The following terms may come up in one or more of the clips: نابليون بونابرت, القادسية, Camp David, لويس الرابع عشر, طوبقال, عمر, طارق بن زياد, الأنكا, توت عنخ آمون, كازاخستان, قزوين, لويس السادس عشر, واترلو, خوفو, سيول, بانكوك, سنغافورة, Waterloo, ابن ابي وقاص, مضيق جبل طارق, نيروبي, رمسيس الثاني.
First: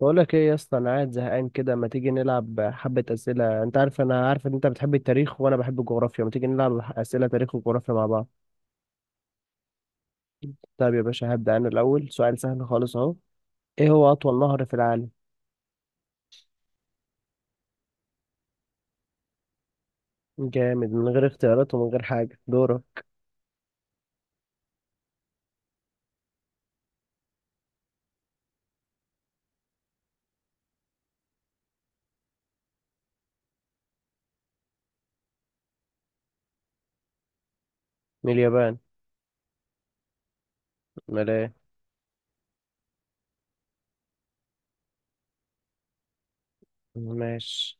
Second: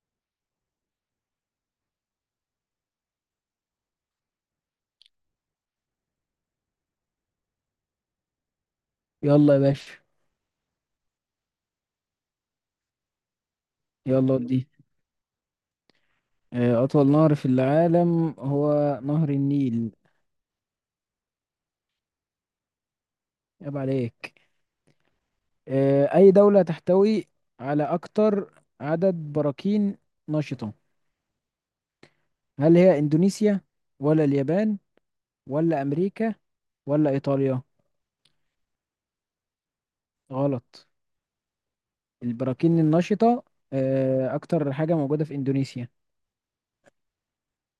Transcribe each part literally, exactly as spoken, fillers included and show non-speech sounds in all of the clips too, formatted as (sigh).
بقولك ايه يا اسطى، انا قاعد زهقان كده. ما تيجي نلعب حبة اسئلة؟ انت عارف انا عارف ان انت بتحب التاريخ وانا بحب الجغرافيا، ما تيجي نلعب اسئلة تاريخ وجغرافيا مع بعض. يلا يا باشا. طيب يا باشا هبدأ انا الاول، سؤال سهل خالص اهو. ايه هو يلا اطول نهر ودي. في العالم؟ آه، أطول نهر في العالم هو نهر النيل. جامد، من غير اختيارات ومن غير حاجة. دورة. عيب عليك. آه، أي دولة تحتوي على أكتر عدد براكين نشطة؟ هل هي إندونيسيا ولا اليابان ولا أمريكا ولا إيطاليا؟ من اليابان. غلط. امال ايه؟ البراكين النشطة آه، أكتر حاجة موجودة في إندونيسيا. ماشي.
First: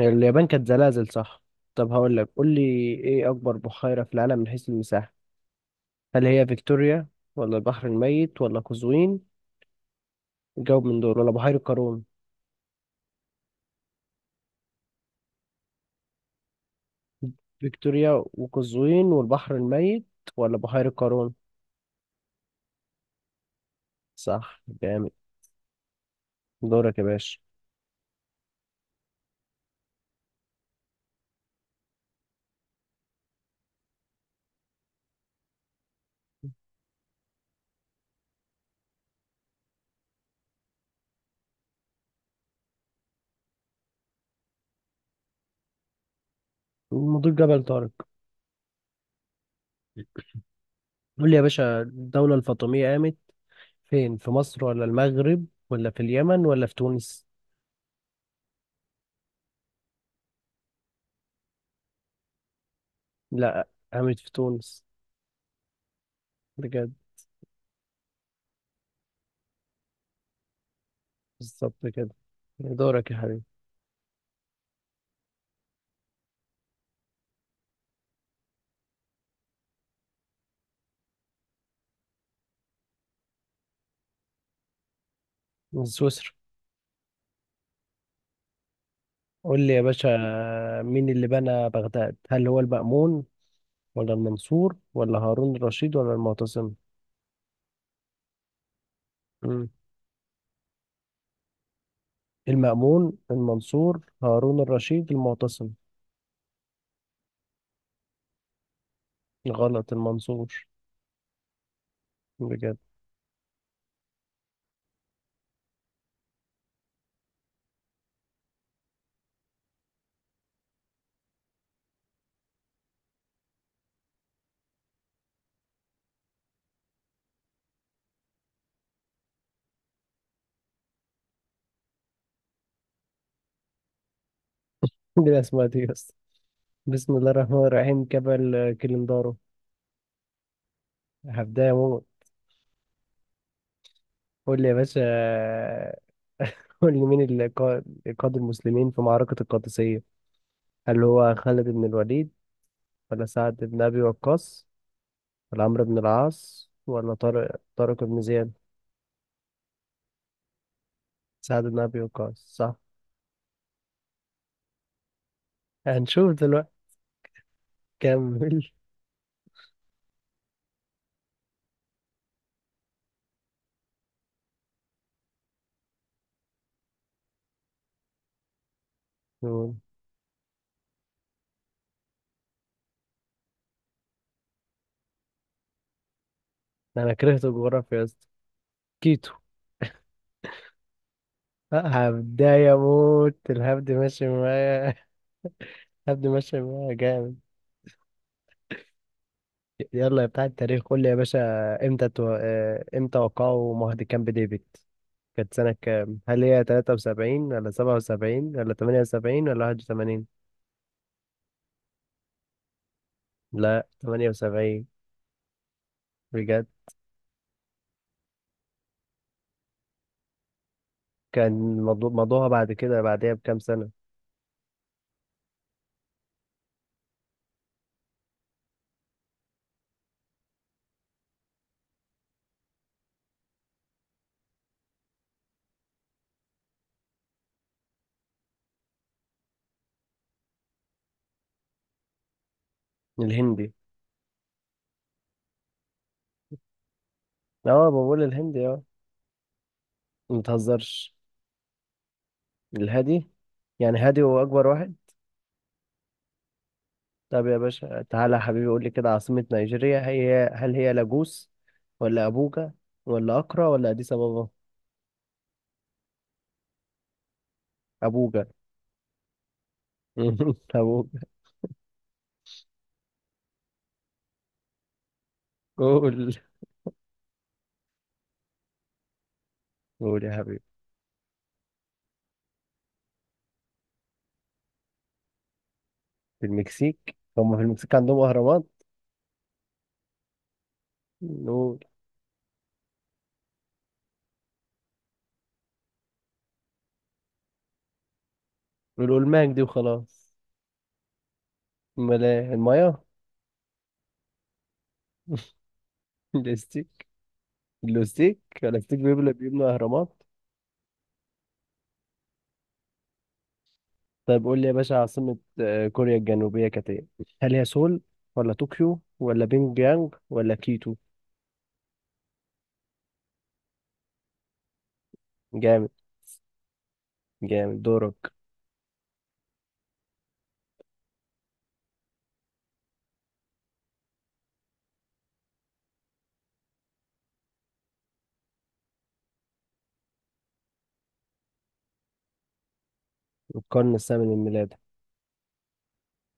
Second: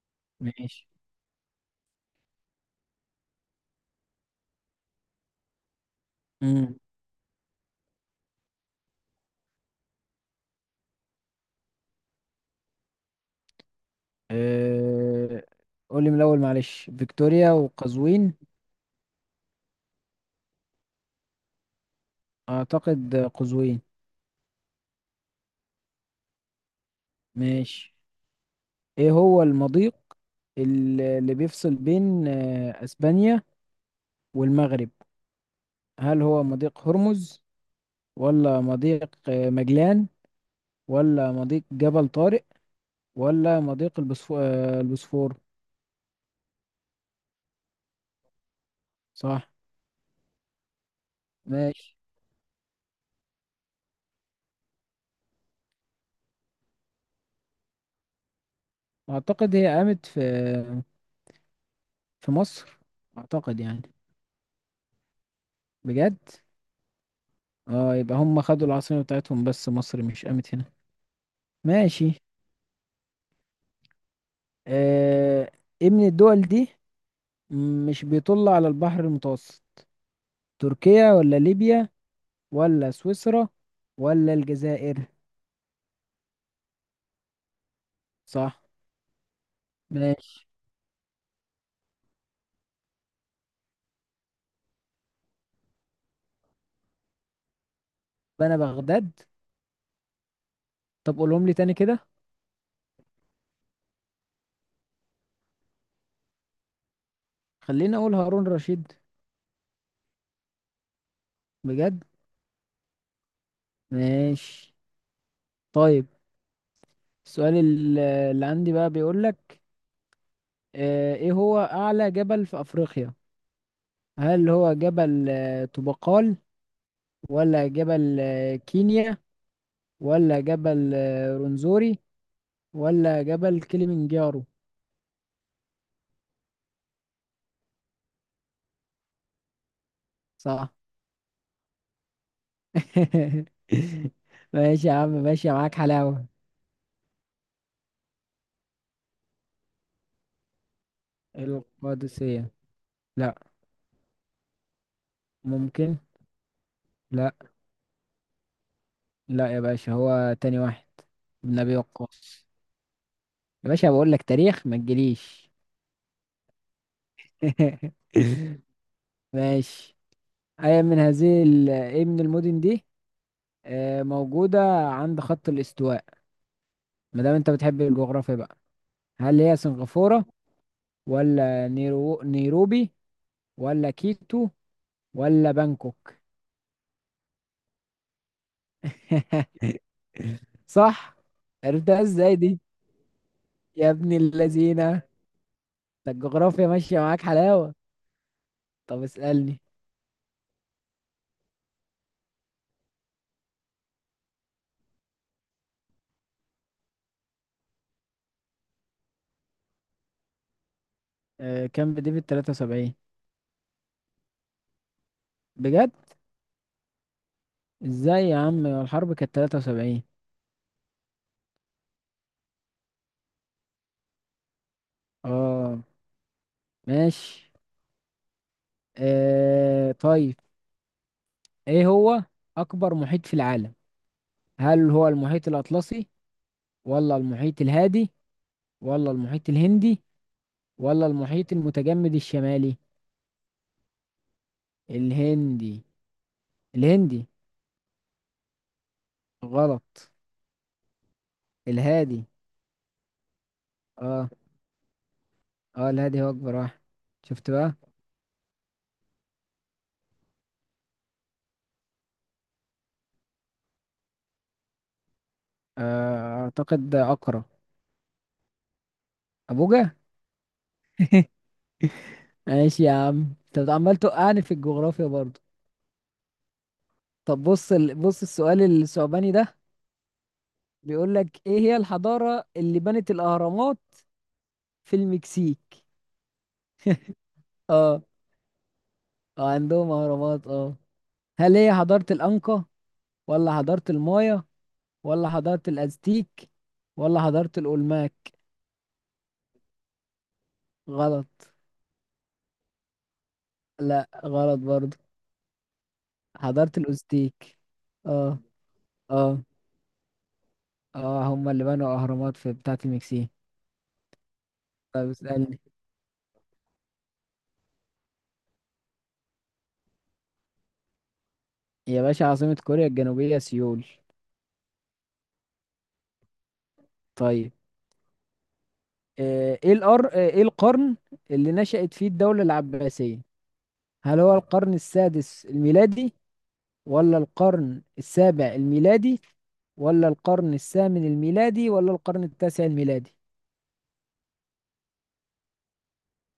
اليابان كانت ماشي. زلازل صح. طب هقول لك، قول لي ايه اكبر بحيرة في العالم من حيث المساحة؟ هل هي امم فيكتوريا ولا البحر الميت ولا قزوين؟ جاوب من دول، ولا بحيرة قارون؟ آه، قولي من الأول، معلش. فيكتوريا فيكتوريا وقزوين؟ وقزوين والبحر الميت، ولا بحيرة قارون؟ أعتقد قزوين. صح، جامد. دورك يا باشا. ماشي. ايه هو المضيق ال- اللي بيفصل بين آه، اسبانيا والمغرب؟ هل هو مضيق هرمز، ولا مضيق آه، مجلان، ولا مضيق جبل طارق، ولا مضيق البسفو- آه، البوسفور؟ مضيق جبل طارق. صح. قول لي يا باشا، ماشي. الدولة الفاطمية قامت فين؟ في مصر ولا المغرب ولا في اليمن ولا في تونس؟ اعتقد هي قامت في في مصر. اعتقد لا، يعني. قامت في تونس. بجد؟ بجد. اه، يبقى هم خدوا العاصمة بتاعتهم بس مصر مش قامت هنا. بالظبط كده. ماشي. دورك يا حبيبي. آه ايه من الدول دي مش بيطل على البحر المتوسط؟ تركيا ولا ليبيا ولا سويسرا ولا الجزائر؟ من سويسرا. صح. قول لي يا باشا، ماشي. مين اللي بنى بغداد؟ هل هو المأمون ولا المنصور ولا هارون الرشيد ولا المعتصم؟ بنا بغداد. مم. طب قولهم لي تاني كده. المأمون، المنصور، هارون الرشيد، المعتصم. خليني اقول هارون رشيد. غلط، المنصور. بجد؟ بجد. ماشي. طيب، السؤال ال- اللي عندي بقى بيقول لك آه، ايه هو اعلى جبل في افريقيا؟ هل هو جبل آه، طوبقال، ولا جبل آه، كينيا، ولا جبل آه، رونزوري، ولا جبل كليمنجارو؟ (laughs) دي اسمها دي يا اسطى، بسم الله الرحمن الرحيم، كبل كليندارو. صح. هبداية موت. (laughs) قول لي يا ماشي يا باشا. عم، ماشي معاك حلاوة. (laughs) قول لي، مين اللي قا- قاد المسلمين في معركة القادسية؟ هل هو خالد بن الوليد القادسية؟ ولا لا. سعد بن أبي وقاص ولا عمرو ممكن. بن العاص ولا لا. طارق طارق بن زياد؟ لا يا باشا، هو تاني واحد. ابن سعد ابي بن أبي وقاص. وقاص صح. يا باشا، بقول لك تاريخ ما تجيليش. هنشوف دلوقتي. (laughs) (laughs) كمل. ماشي. اي من هذه ال- ايه من المدن دي آه، موجودة عند خط الاستواء؟ ما دام انت بتحب الجغرافيا بقى. هل هي قول. سنغافورة، ولا نيرو... نيروبي، ولا كيتو، ولا بانكوك؟ أنا كرهت الجغرافيا يا اسطى. كيتو. (laughs) صح. عرفتها ازاي دي؟ هبداية موت، الهبد يا ابن ماشي معايا. اللذينة. (laughs) ده هبدي ماشي الجغرافيا معايا ماشية معاك جامد. حلاوة. طب اسألني. يلا يا بتاع التاريخ، قول لي يا باشا، امتى تو... آه، امتى وقعوا معاهدة كامب ديفيد؟ كانت سنة كام؟ هل هي تلاتة وسبعين ولا سبعة وسبعين ولا تمانية وسبعين ولا واحد وثمانين؟ آه، كان بديفيد ثلاثة وسبعين. لا، تمانية وسبعين. بجد؟ بجد. ازاي يا عم، الحرب كانت تلاتة وسبعين. كان موضوع موضوعها بعد كده، بعدها بكام سنة. اه. ماشي. آه طيب. ايه هو اكبر محيط في العالم؟ هل هو المحيط الاطلسي، ولا المحيط الهادي، ولا المحيط الهندي، ولا المحيط المتجمد الشمالي؟ الهندي. الهندي. الهندي. اه بقول الهندي اه. غلط. ما تهزرش. الهادي. الهادي. يعني هادي اه، هو أكبر واحد. اه، الهادي هو اكبر واحد. طب شفت يا بقى؟ باشا، تعالى يا حبيبي قول لي كده، عاصمة نيجيريا هي، هل هي لاجوس ولا أبوجا ولا أكرا ولا أديس أبابا؟ آه اعتقد اقرا. أبوجا. ابوجا. (laughs) أبوجا. (laughs) ماشي يا عم، انت عمال توقعني في الجغرافيا برضه. قول. طب، بص ال... بص السؤال الثعباني ده. قول يا حبيبي. بيقول لك ايه هي الحضارة اللي بنت الأهرامات في المكسيك؟ في المكسيك؟ هم في المكسيك اه، عندهم أهرامات؟ اه، عندهم أهرامات، اه. هل هي نقول. حضارة الأنكا، ولا حضارة المايا، ولا حضارة الأزتيك، ولا حضارة الأولماك؟ نقول الماك دي وخلاص. غلط. أمال إيه، المايا؟ لا، غلط برضه. (laughs) حضارة الاستيك. الأزتيك. اه، الاستيك، الاستيك بيبنوا اه، بيبنوا أهرامات. اه، هم اللي بنوا أهرامات في بتاعة المكسيك. طيب قول لي يا باشا، طب عاصمة اسألني. آه، كوريا الجنوبية كانت إيه؟ هل هي سول ولا طوكيو ولا بينج يانج ولا كيتو؟ يا باشا، عاصمة كوريا الجنوبية سيول. جامد. طيب. جامد، دورك. آه، ايه الأر... آه، ايه القرن اللي نشأت فيه الدولة العباسية؟ هل هو القرن السادس الميلادي، ولا القرن السابع الميلادي، ولا القرن الثامن الميلادي، ولا القرن التاسع الميلادي؟ القرن الثامن من ميلاده.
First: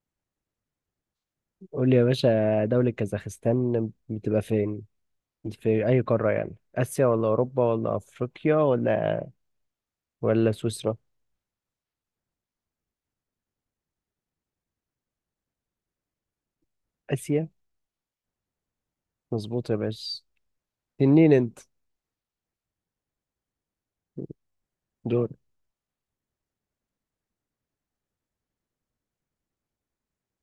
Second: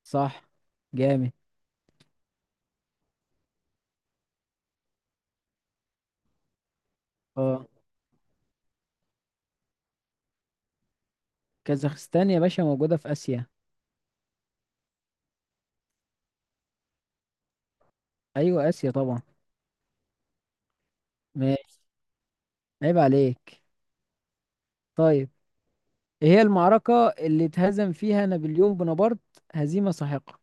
صح. جامد. قول لي يا باشا، دولة كازاخستان بتبقى فين؟ في أي قارة يعني؟ آسيا ولا اه. أوروبا ولا أفريقيا ولا، ولا سويسرا؟ كازاخستان يا باشا موجودة في آسيا. آسيا. ايوه، آسيا طبعا. مظبوط يا باشا، تنين أنت. ماشي. عيب عليك. دور. طيب. ايه هي المعركة اللي اتهزم فيها نابليون بونابرت هزيمة ساحقة؟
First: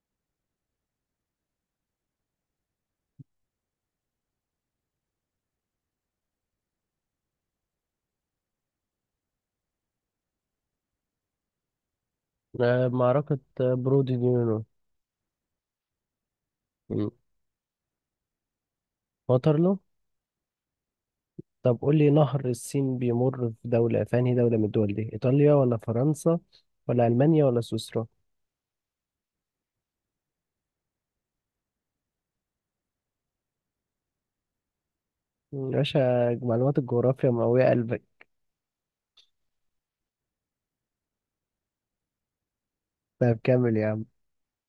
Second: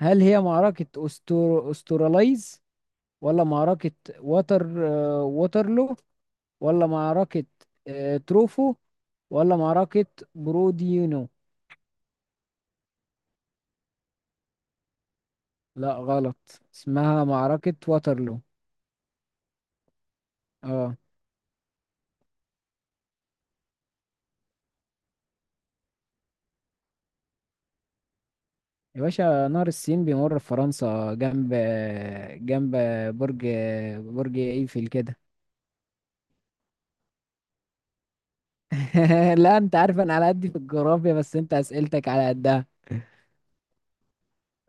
هل هي معركة أستر... أستراليز، ولا معركة وتر آه، ووترلو، ولا معركة آه، تروفو، ولا معركة بروديونو؟ آه، معركة آه، برودي دي نينو. لا، غلط. مم. اسمها معركة واترلو. واترلو. اه. طب قول لي، نهر السين بيمر في دولة، في أنهي دولة من الدول دي؟ إيطاليا ولا فرنسا ولا ألمانيا ولا سويسرا؟ يا باشا، نهر السين بيمر في فرنسا، جنب جنب برج برج ايفل كده. مم، يا باشا، معلومات الجغرافيا مقوية قلبك. (laughs) لا، انت عارف انا على قدي في الجغرافيا بس انت اسئلتك على قدها. طب كمل يا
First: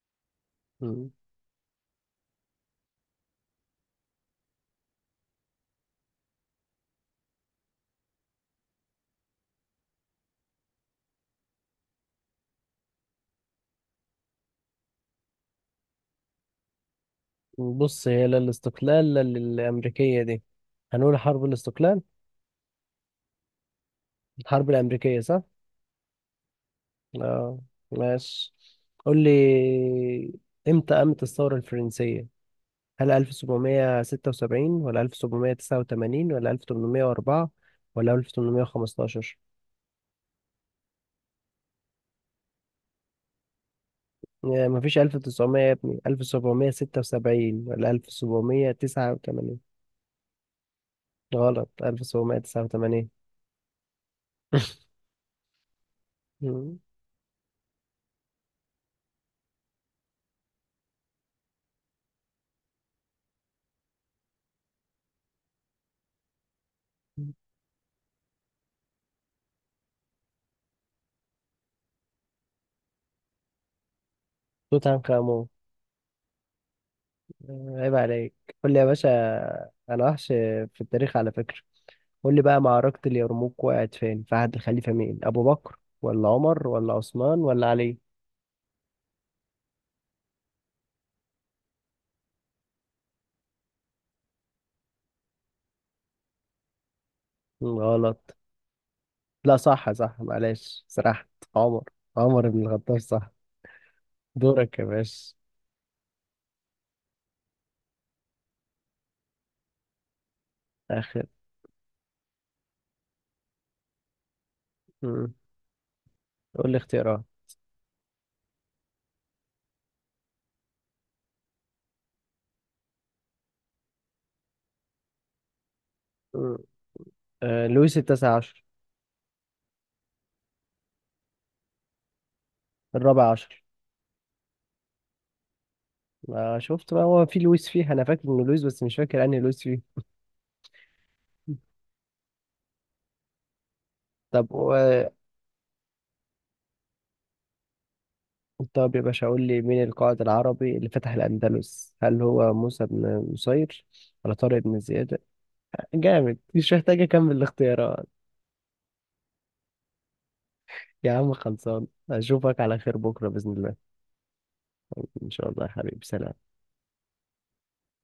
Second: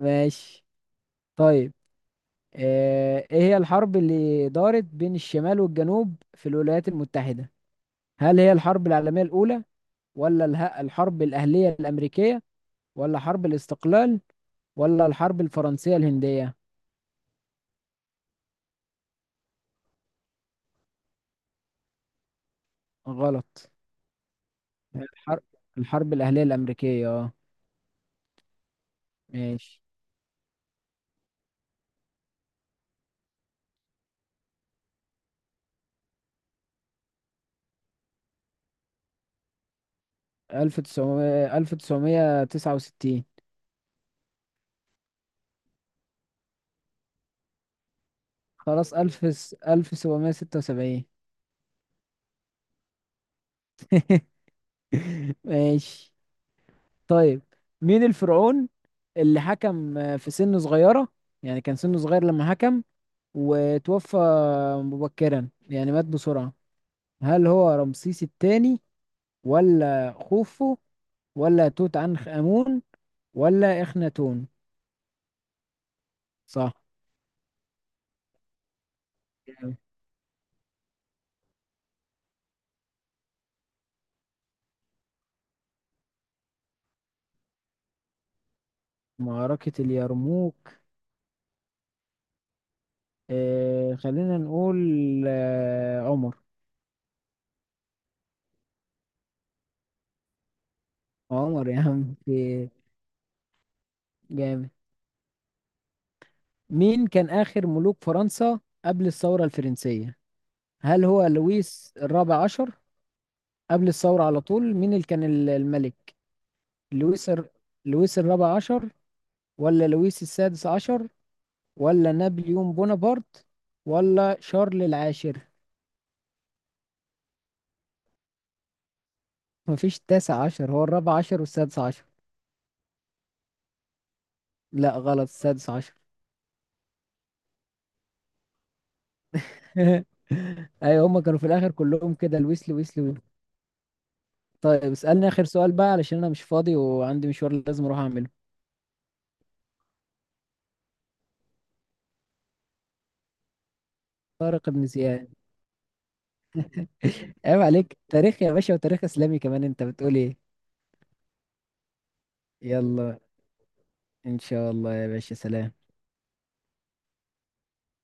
ماشي. عم. طيب. آه، ايه هي الحرب اللي دارت بين الشمال والجنوب في الولايات المتحدة؟ هل هي الحرب العالمية الأولى، ولا اله- الحرب الأهلية الأمريكية، ولا حرب الاستقلال، ولا الحرب الفرنسية الهندية؟ بص، هي لا الاستقلال لا الأمريكية دي. هنقول حرب الاستقلال. غلط. الحرب الأمريكية صح؟ الحرب الحرب الأهلية الأمريكية، اه. اه. ماشي. قول ماشي. لي، امتى قامت الثورة الفرنسية؟ هل ألف وسبعمائة وستة وسبعين ولا ألف وسبعمائة وتسعة وثمانين ولا ألف ثمنمية وأربعة ولا ألف وثمانمائة وخمسة عشر؟ ألف تسعمية ألف تسعمية تسعة وستين. يعني مفيش ألف وتسعمائة يا ابني، ألف وسبعمائة وستة وسبعين ولا خلاص. ألف ألف وسبعمائة وتسعة وثمانين؟ ألف سبعمية ستة وسبعين. غلط، ألف سبعمية تسعة وثمانين. (laughs) ماشي. مم. طيب. مين الفرعون اللي حكم في سن صغيرة؟ يعني كان سنه صغير لما حكم، وتوفى مبكرا، يعني مات بسرعة. هل هو رمسيس الثاني، ولا خوفو، ولا توت عنخ آمون، ولا إخناتون؟ توت عنخ آمون. صح. عيب عليك. قول لي يا باشا، جامد. انا وحش في التاريخ على فكرة. قول لي بقى، معركة اليرموك وقعت فين، في عهد الخليفة مين؟ ابو بكر ولا عمر ولا عثمان ولا علي؟ معركة اليرموك. آه خلينا نقول. آه عمر. غلط. لا صح، صح، معلش سرحت. عمر يا عمر. عم عمر بن في- الخطاب صح. جامد. دورك يا باشا. مين كان آخر ملوك فرنسا قبل الثورة الفرنسية؟ هل اخر. هو لويس الرابع عشر؟ قبل الثورة على طول مين اللي كان مم. ال- الملك؟ قول لي اختيارات. لويس الر... لويس الرابع عشر، ولا لويس السادس عشر، ولا نابليون بونابرت، ولا شارل العاشر؟ مم. آه لويس التاسع عشر. مفيش تاسع عشر، هو الرابع عشر والسادس عشر. الرابع عشر. لا، غلط. السادس عشر. ما شفت بقى، هو في لويس، فيه انا فاكر انه لويس بس مش فاكر انهي لويس فيه. (laughs) ايوه، هما كانوا في الاخر كلهم كده، الويسلي ويسلي ويسلي. طب طيب، و-. اسألني اخر سؤال بقى علشان انا مش فاضي وعندي مشوار لازم اروح اعمله. طب يا باشا قول لي، مين القائد العربي اللي فتح الأندلس؟ هل هو موسى بن نصير ولا طارق طارق بن بن زياد؟ زياد. جامد، مش محتاج أكمل (laughs) عيب عليك. الاختيارات. تاريخ يا باشا، وتاريخ اسلامي كمان، انت بتقول ايه؟ يا عم خلصان، أشوفك على خير يلا. بكرة بإذن الله. ان شاء الله يا إن باشا، شاء الله يا سلام. حبيبي، سلام.